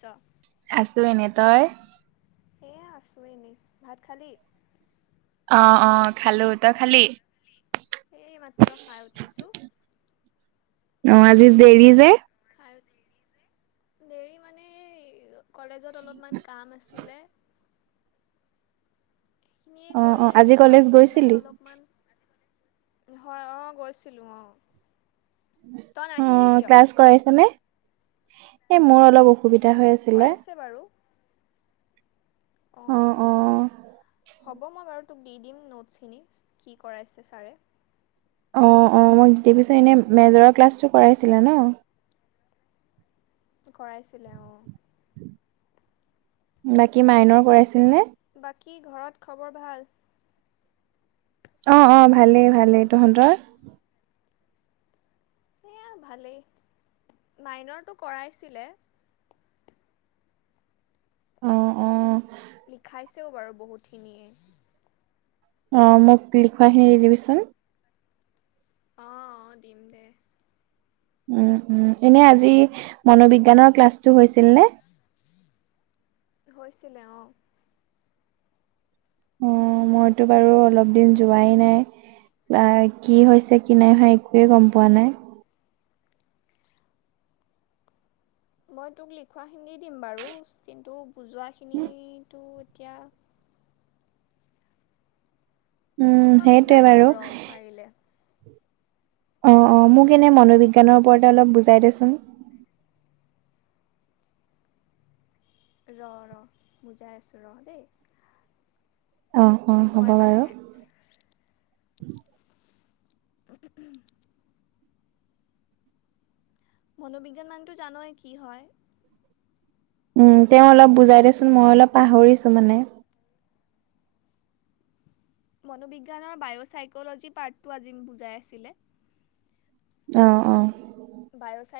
ছ আছো এনেই তই এয়া আছোঁ এনেই ভাত খালি অ অ খালো তই খালি এই মাত্ৰ খাই উঠিছোঁ অ আজি দেৰি যে খাই দেৰি মানে এই কলেজত অলপমান কাম আছিলে সেইখিনিয়ে অ অ কৰি আজি আহিলো কলেজ আহি পেলাই গৈছিলি অলপমান হয় অ গৈছিলো অ অ ক্লাছ কৰাইছে নে এই মোৰ অলপ অসু- -বিধা হৈ আছিলে কৰাইছে অ হ'ব মই বাৰু তোক দি দিম নোটছখিনি কি কৰাইছে ছাৰে অ অ মোক দি দিবিচোন এনেই মেজৰৰ ক্লাছটো কৰাইছিলে ন কৰাইছিলে অঁ বাকী মাইনৰ কৰাইছিল নে বাকী ঘৰত খবৰ ভাল অ অ ভালেই ভালেই তহঁতৰ এয়া ভালেই মাইনৰটো কৰাইছিলে অ অ লিখাইছেও বাৰু বহুতখিনিয়ে অ মোক লিখোৱাখিনি দি দিবিচোন অ অ দিম দে উ উম এনে আজি মনোবিজ্ঞানৰ ক্লাছটো হৈছিল নে? [inaudible] হৈছিলে অঁ অ মইতো বাৰু অলপ দিন যোৱাই নাই কি হৈছে কি নাই হয় একোৱে গম পোৱা নাই মই তোক লিখোৱাখিনি দিম বাৰু কিন্তু বুজোৱাখিনো টো এতিয়া উম তোক মই সেইটোৱে বুজাই দিম বাৰু ৰ পাৰিলে অ', অ', মোক এনে মনোবিজ্ঞানৰ ওপৰতে অলপ বুজাই দেচোন। ৰ'-ৰ' বুজাই আছোঁ ৰহ দেই। অহ', অহ', হ'ব মই বাৰু। মানে [unintelligible] মনোবিজ্ঞান মানেটো জানই কি হয়! উম, তেওঁ অলপ বুজাই দেচোন মই অলপ পাহৰিছো মানে। মনোবিজ্ঞানৰ বায়'চাইকলজি পাৰ্টটো আজি বুজাই আছিলে। অ, অহ।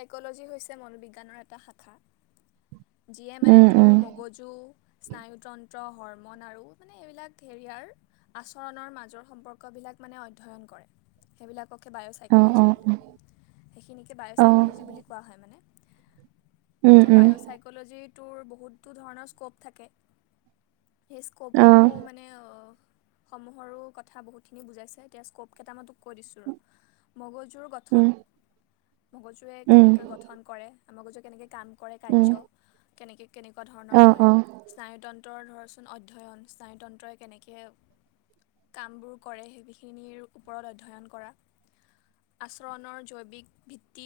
চাইকলজি হৈছে মনোবিজ্ঞানৰ এটা শাখা যিয়ে মানে উম তোৰ উম মগজু স্নায়ুতন্ত্ৰ, হৰমন আৰু মানে এইবিলাক সেয়াৰ আচৰণৰ মাজৰ সম্পৰ্কবোৰ ইয়াক মানে অধ্যয়ন কৰে। সেইবিলাক পকে অ অ বায়'চাইকলজি বুলি সেইখিনিকে অ অ বায়'চাইকলজি বুলি কোৱা হয়। মানে উম এতিয়া উম বায়'চাইক'লজিটোৰ বহুটো ধৰণৰ স্ক'প থাকে। সেই অ স্ক'পসমূহ মানে অহ সমূহৰো কথা বহুতখিনি বুজাইছে এতিয়া স্ক'প কেইটামান তোক কৈ দিছোঁ ৰ'। মগজুৰ গঠন। উম মগজুৱে উম কেনেকৈ গঠন কৰে, মগজুৱে কেনেকে কাম কৰে, উম কাৰ্য কেনেকে কেনেকুৱা ধৰণৰ অ হয়। অ স্নায়তন্ত্ৰৰ ধৰচোন অধ্যয়ন স্নায়তন্ত্ৰই কেনেকে কামবোৰ কৰে সেইবিখিনিৰ ওপৰত অধ্যয়ন কৰা। আচৰণৰ জৈৱিক ভিত্তি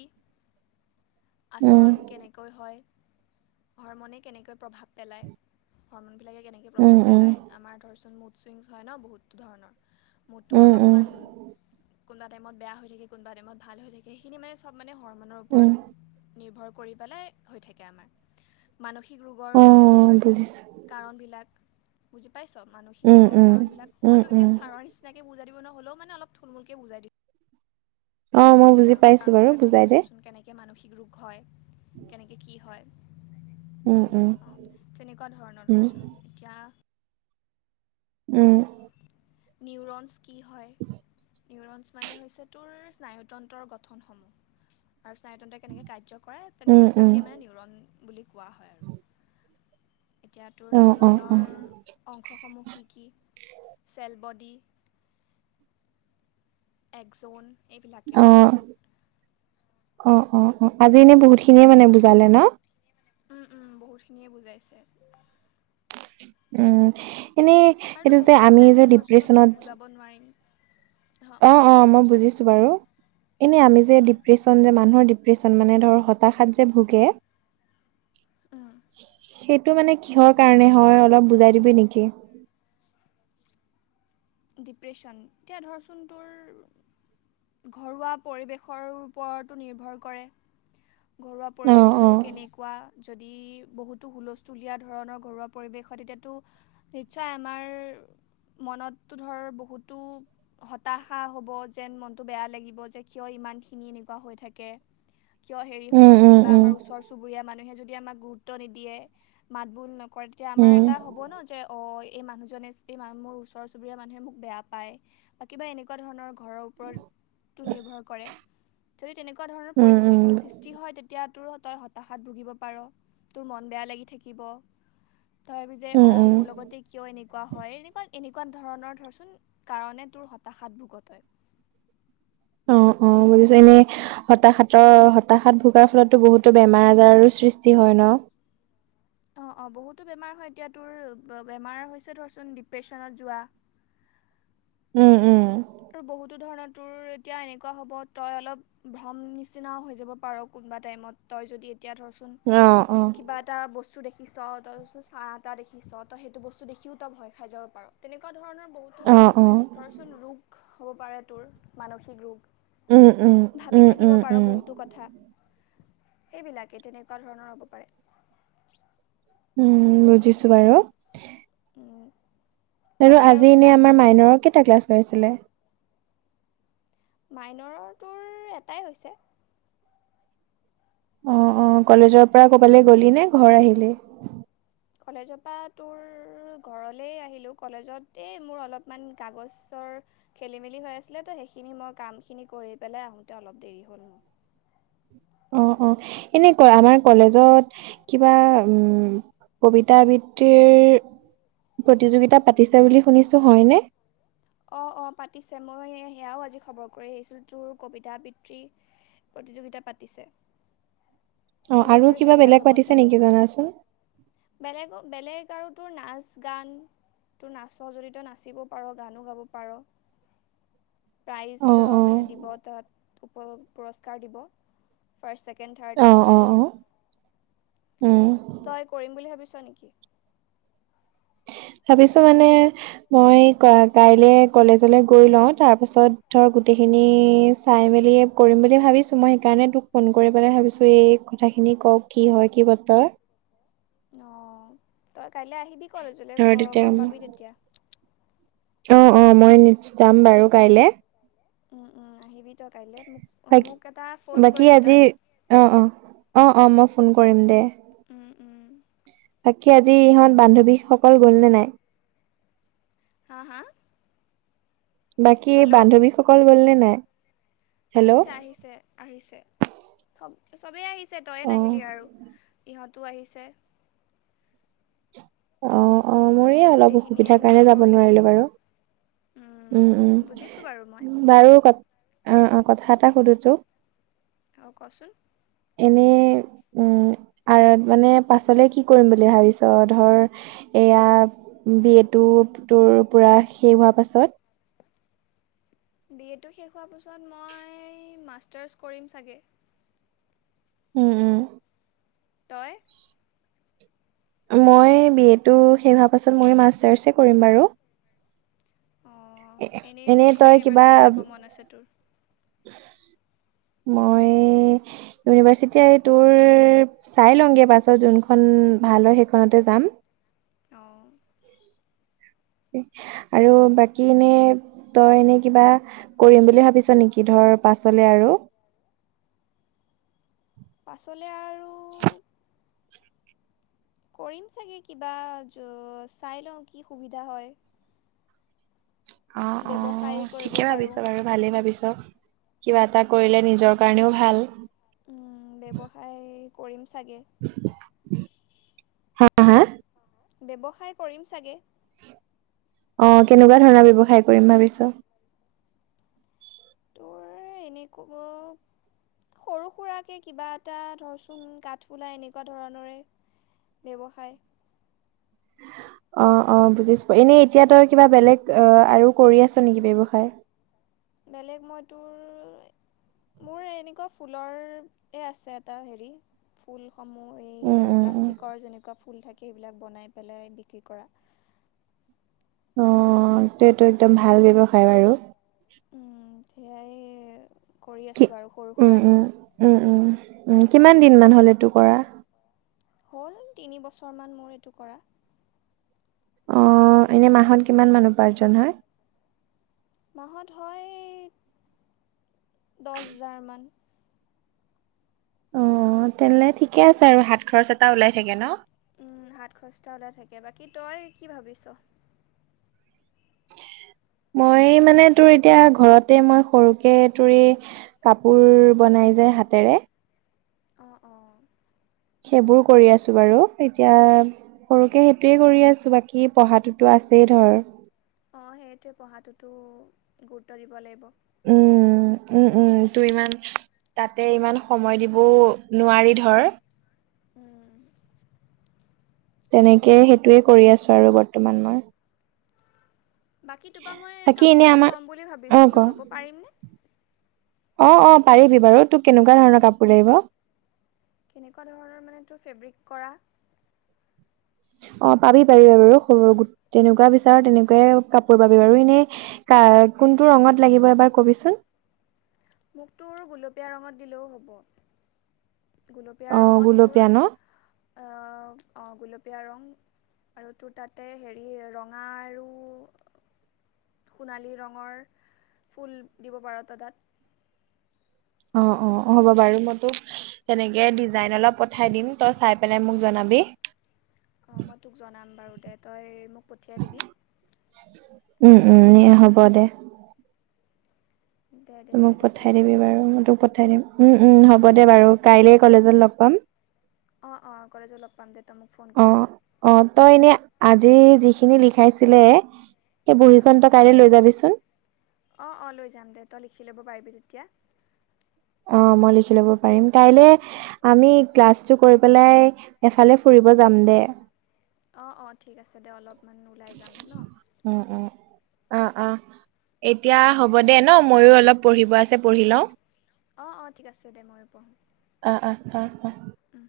উম আচৰণ কেনেকৈ হয়? হৰম'নে কেনেকৈ প্ৰভাৱ পেলায়, হৰম'নবিলাকে কেনেকে উম প্ৰভাৱ উম পেলায় আমাৰ ধৰচ মুড চুইংছ হয় ন' বহুত ধৰণৰ মুডটো উম অলপমান কোনবা টাইমত বেয়া হৈ থাকে, কোনবা টাইমত ভাল হৈ থাকে, সেইখিনি মানে চব মানে হৰম'নৰ উম উম ওপৰত নিৰ্ভৰ কৰি পেলাই হৈ থাকে আমাৰ, মানসিক ৰোগৰ অ বুজিছো কাৰণবিলাক বুজি পাইছ' মানসিক উম ৰোগৰ উম কাৰণ বিলাক, উম মই তোক এতিয়া উম ছাৰৰ নিচিনাকে বুজাই দিব নহ'লেও মানে অলপ থুলমূলকে বুজাই দি অ মই বুজি চোৱাৰো পাইছো কাৰণ বাৰু বিলাক বুজাই দে ধৰচোন কেনেকে মানসিক ৰোগ হয়, কেনেকে কি হয়? উম উম অ', তেনেকুৱা ধৰণৰ উম ধৰচোন এতিয়া উম। নিউৰন্স কি হয়? নিউৰন্স মানে হৈছে তোৰ স্নায়ুতন্ত্ৰৰ গঠনসমূহ। আৰু স্নায়তন্তই কেনেকে কাৰ্য কৰে তেনে উম উম তাকে মানে নিউৰণ বুলি কোৱা হয় আৰু [inaudible] এতিয়া তোৰ অ অ অ নিউৰনৰ অংশসমূহ কি কি? Cell body. একজৌন এইবিলাকে অ ধৰচোন। অ অ অ আজি এনেই বহুতখিনিয়ে মানে বুজালে ন'? উম, উম, বহুতখিনিয়ে বুজাইছে। উম, এনেই আৰু তো এইটো যে বহুত আমি বুজাইছে যে ধৰচোন মই তোক ডিপ্ৰেচনত বুজাব নোৱাৰিম অঁ অ অঁ অ অঁ মই কচোন বুজিছো বাৰু। এনে আমি যে ডিপ্ৰেশ্যন যে মানুহৰ ডিপ ন মানে ধৰ হতাশাত যে ভোগে সেইটো মানে কিহৰ কাৰণে হয় অলপ বুজাই দিবি নিকি [inaudible] ডিপ্ৰেশ্যন এতিয়া ধৰচোন তোৰ ঘৰুৱা পৰিৱেশৰ ওপৰতো নিৰ্ভৰ কৰে ঘৰুৱা অ পৰিৱেশটো অ তোৰ কেনেকুৱা যদি বহুতো হুলস্থুলীয়া ধৰণৰ ঘৰুৱা পৰিৱেশ হয় তেতিয়াতো নিশ্চয় আমাৰ মনত ধৰ বহুতো হতাশা হব যেন মনতটো বেয়া লাগিব যে কিয় ইমান খিনি এ এনেকুৱা হৈ থাকে [inaudible] কিয় হেৰি হৈ উম থাকে উম বা উম আমাৰ ওচৰ চুবুৰীয়া মানুহে যদি আমাক গুৰুত্ব নিদিয়ে মাতবোল ন কৰে তেতিয়া আমাৰ উম এটা হ'ব ন যে অ এই মানুহজনে এই ম মোৰ ওচৰ চুবুৰীয়া মানুহে মোক বেয়া পায় বা কিবা এনেকুৱা ধৰণৰ ঘৰৰ ওপৰতো নিৰ্ভৰ কৰে যদি তেনেকুৱা ধৰণৰ উম উম পৰিস্থিতিটোৰ সৃষ্টি হয় তেতিয়া তোৰো তই হতাশাত ভুগিব পাৰ তোৰ মন বেয়া লাগি থাকিব তই ভাবিবি যে অ উম উম মোৰ লগতে কিয় এনেকুৱা হয় এনেকুৱা এ নেকুৱ ধৰণৰ ধৰচোন কাৰণে তোৰ হতাশাত ভুগত হয় অ অ বুজিছো এনে হতাশাতৰ হতাশাত ভোগাৰ ফলতো বহুতো বেমাৰ আজাৰ আৰু সৃষ্টি হয় ন অঁ অঁ বহুতো বেমাৰ হয় এতিয়া তোৰ বেমাৰ হৈছে ধৰচোন ডিপ্ৰেশ্যনত যোৱা উম উম আৰু বহুতো ধৰণৰ তোৰ এতিয়া এনেকুৱা হ'ব তই অলপ ভ্ৰম নিচিনা হৈ যাব পাৰ এনেকুৱা তাইমত তই ধৰচুন অ', অ', কিবা এটা বস্তু দেখি পিছ তাৰপিছত চাহ এটা দেখিছ তই সেইটো বস্তু দেখিও তই ভয় খাই যাব পাৰো ত তেনেকুৱা ধৰণৰ বহুতো অ', অ'। ধৰচোন ৰোগ হ'ব পাৰে তোৰ মানসিক ৰোগ উম, উম, ভাবি উম, থাকিব উম, পাৰোঁ উম, বহুতো কথা এইবিলাকেই তেনেকুৱা ধৰণৰ হ'ব পাৰে উম বুজিছো বাৰু আৰু বাকী আজি এনে কিবা আমাৰ মাইনৰৰ কেইটা ক্লাছ লৈছিলে মাইনৰ তৰ এটাই হৈছে অ অ কলেজৰ পৰা ক'বালৈ গলি নে ঘৰ আহিলি কলেজৰ পৰা তোৰ ঘৰলে আহিলো কলেজতে মোৰ অলপমান কাগজৰ খেলি মেলি হৈ সেইখিন কিন কৰি পেলাই আহোতে অলপ দেৰি হ'ল অ অ এনে ক আমাৰ কলেজত কিবা উম কবিতা আবৃত্তিৰ প্ৰতিযোগিতা পাতিছে বুলি শুনিছো হয়নে অঁ অঁ পাতিছে মই সেয়াও আজি খবৰ কৰি আহিছোঁ তোৰ কবিতা আবৃত্তি প্ৰতিযোগিতা পাতিছে অ', তোৰ আৰু কিবা হেৰিয়াত বেলেগ হ'ব পাতিছে চাগে নেকি জনাচোন? বেলেগ বেলেগ তোৰ নাচ গান ত নাচ জিত নাচিব পাৰ গানো গাব পাৰঁ প্ৰাইজ অ', অ', মানে দিব তাত পুৰস্কাৰ দিব ফাৰ্ষ্ট চেকেণ্ড ছেকেণ্ড থাৰ্ড অ', থাকিব অ', অ', উম। তই কৰিম বুলি ভাবিছ নেকি ভাবিছো মানে মই কাইলে কলেজলে গৈ লওঁ তাৰ পাছত ধৰ গোটেইখিনি চাই মেলি কৰিম বুলি ভাবিছোঁ মই সেইকাৰণে তোক ফোন কৰি পেলাই ভাবিছো এই কথাখিনি তুনি কওক কি হয় কি বতৰ অ ত কাইলৈ আহিবি কলেজ লৈ ধৰ তেতিয়া গম মই- পাবি তেতিয়া অ অ মই যাম বাৰু কাইলে উম উম আহিবি তই কাইলৈ মোক বাকী মোক এটা ফোন বাকী কৰিবি তই আজি অ অ অ অ মই ফোন কৰিম দে। উম, উম, বাকী আজি ইহঁত বান্ধৱীসকল গ'লনে নাই? হা হা বাকী হেল্ল' বান্ধৱীসকল গ'লনে নাই? হেল্ল' আহিছে, আহিছে, আহিছে। চব চবেই আহিছে তই অ নাহিলি আৰু ইহঁটো আহিছে। অ অ মোৰে সেই অলপ গোটেইখিনিয়ে অসুবিধাৰ কাৰণে মিলি যাব কৰিলোঁ নোৱাৰিলোঁ বাৰু। উম বুজিছোঁ বাৰু মই উম বাৰু ক অ অ কথা এটা সুধো তোক অঁ কচোন। এনেই উম আৰু মানে পাছলে কি কৰিম বুলি ভাবিছ ধৰ এয়া বি এটো তোৰ পুৰা শেষ হোৱা পাছত বি এটো শেষ হোৱাৰ পিছত মাষ্টাৰছ কৰিম চাগে। উম উম। তই? মই বি এটো শেষ হোৱাৰ পাছত মই মাষ্টাৰ্চে কৰিম বাৰু। অ' এনেই কোনখন তই কিবা ইউনিভাৰ্চিটি যাব মন আছে তোৰ? [unintelligible] মই ইউনিভাৰ্চিটি তোৰ চাই লওঁংগে পাছত যোনখন উম ভাল হয় সেইখনতে যাম। অ'। আৰু বাকী এনে তই এনে কিবা কৰিম বুলি ভাবিছ নেকি ধৰ পাছলে আৰু পাছলে আৰু কৰিম চাগে কিবা জ চাই লওঁ কি সুবিধা হয়। অ অ ব্যৱসায় কৰিব ঠিকে ভাবিছ পাৰোঁ বাৰু ভালেই ভাবিছ হেল্ল, কিবা এটা কৰিলে নিজৰ কাৰণেও ভাল। উম ব্যৱসায় কৰিম চাগে। হা হা? ব্যৱসায় কৰিম চাগে। অ কেনেকুৱা ধৰণৰ ব্যৱসায় কৰিম ভাবিছ? তোৰ এ এনেকব। সৰু সুৰাকে কিবা এটা ধৰচোন কাঠফুলা এনেকুৱা ধৰণৰে। ব্যৱসায়। [unintelligible] অ অ বুজিছো এনে এতিয়া তই কিবা বেলেগ অ আৰু কৰি আছো নেকি ব্যৱসায়? বেলেগ মই তোৰ মোৰ এনেকুৱা ফুলৰ এ আছে এটা হেৰি ফুল সমূহ উম এই উম উম প্লাষ্টিকৰ যেনেকুৱা ফুল থাকে সেইবিলাক বনাই পেলাই বিক্ৰী কৰা। অ এইটো একদম ভাল ব্যৱসায় বাৰু। উম সেয়াই কৰি কি আছোঁ আৰু সৰু উম উম সুৰাকে। উম উম উম কিমান দিন মান হ'ল ইটো কৰা? হ'ল তিনিবছৰমান মোৰ এইটো কৰা। অ এনে মাহত কিমান মান উপাৰ্জন হয়? মাহত হয় দশ হাজাৰমান। অ তেনেহলে ঠিকে আছে আৰু হাত খৰচ এটা ওলাই থাকে ন। উম হাত খৰচ এটা ওলাই থাকে, বাকী তই কি ভাবিছ? মই মানে তোৰ এতিয়া ঘৰতে মই সৰুকে তোৰ কাপোৰ বনাই। যে হাতেৰে। অ' অ'। সেইবোৰ কৰি আছো বাৰু এতিয়া সৰুকে সেইটোয়ে কৰি আছো বাকী পঢ়াতটোতো আছে। আছেই ধৰ। অ সেইটোৱে পঢ়াটোতো গুৰুত্ব দিব লাগিব। উম উম উম তোৰ ইমান তাতে ইমান সময় দিবও নোৱাৰি ধৰ। উম। তেনেকেই সেইটোৱে কৰি আছো আৰু বৰ্তমান মই। বাকী তোপা মই বাকী এনে কাপোৰ এযোৰ আমাৰ ল'ম বুলি অ ভাবিছিলোঁ ক ল'ব পাৰিমনে? অ অ পাৰিবি বাৰু তোক কেনেকুৱা ধৰণৰ কাপোৰ লাগিব? কেনেকুৱা ধৰণৰ মানে তোৰ ফেব্ৰিক কৰা অ পাবি পাবি বাৰু সৰু গোট তেনেকুৱা বিচাৰ তেনেকুৱাই কাপোৰ পাবি বাৰু এনেই কোনটো ৰঙত লাগিব এবাৰ কবিচোন মোকতোৰ গোলপীয়া ৰঙত দিলেও হ'ব গুলপীয়া অ ৰঙত তোৰ গুলপীয়া ন এঅহ অ গুলপী গোলপীয়া ৰং আৰু তোৰ তাতে হেৰি ৰঙা আৰু সোণালী ৰঙৰ ফুল দিব পাৰা তাত অ অ হ'ব বাৰু মই তোক তেনেকে ডিজাইন অলপ পঠাই দিম তই চাই পেলাই মোক জনা বি অ মই তোক জনাম বাৰু দে তই মোক পঠিয়াই দিবি উম উম এ হ'ব দে দে দে ত মোক ঠিক আছে পঠাই দে দিবি বাৰু মই তোক পঠাই দিম উম উম হ'ব দে বাৰু কাইলে কলেজত লগ পাম অ অ কলেজত লগ পাম দে তই মোক ফোন অ কৰিবি। অ তই এনে আজি যিখিনি লিখাইছিলে এই বহী খন তই কাইলে লৈ যাবিচোন অ অ লৈ যাম দে তই লিখি ল'ব পাৰিবি তেতিয়া অ মই লিখি লব পাৰিম কাইলে আমি ক্লাছটো কৰি পেলাই এফালে ফুৰিব যাম দে অ অ ঠিক আছে দে অলপমান ওলাই যাম ন উম উম অ অ এতিয়া হ'ব দে ন ময়ো অলপ পঢ়িব আছে পঢ়ি লওঁ অ অ ঠিক আছে দে মই পঢ়ো অ আহ আহ উম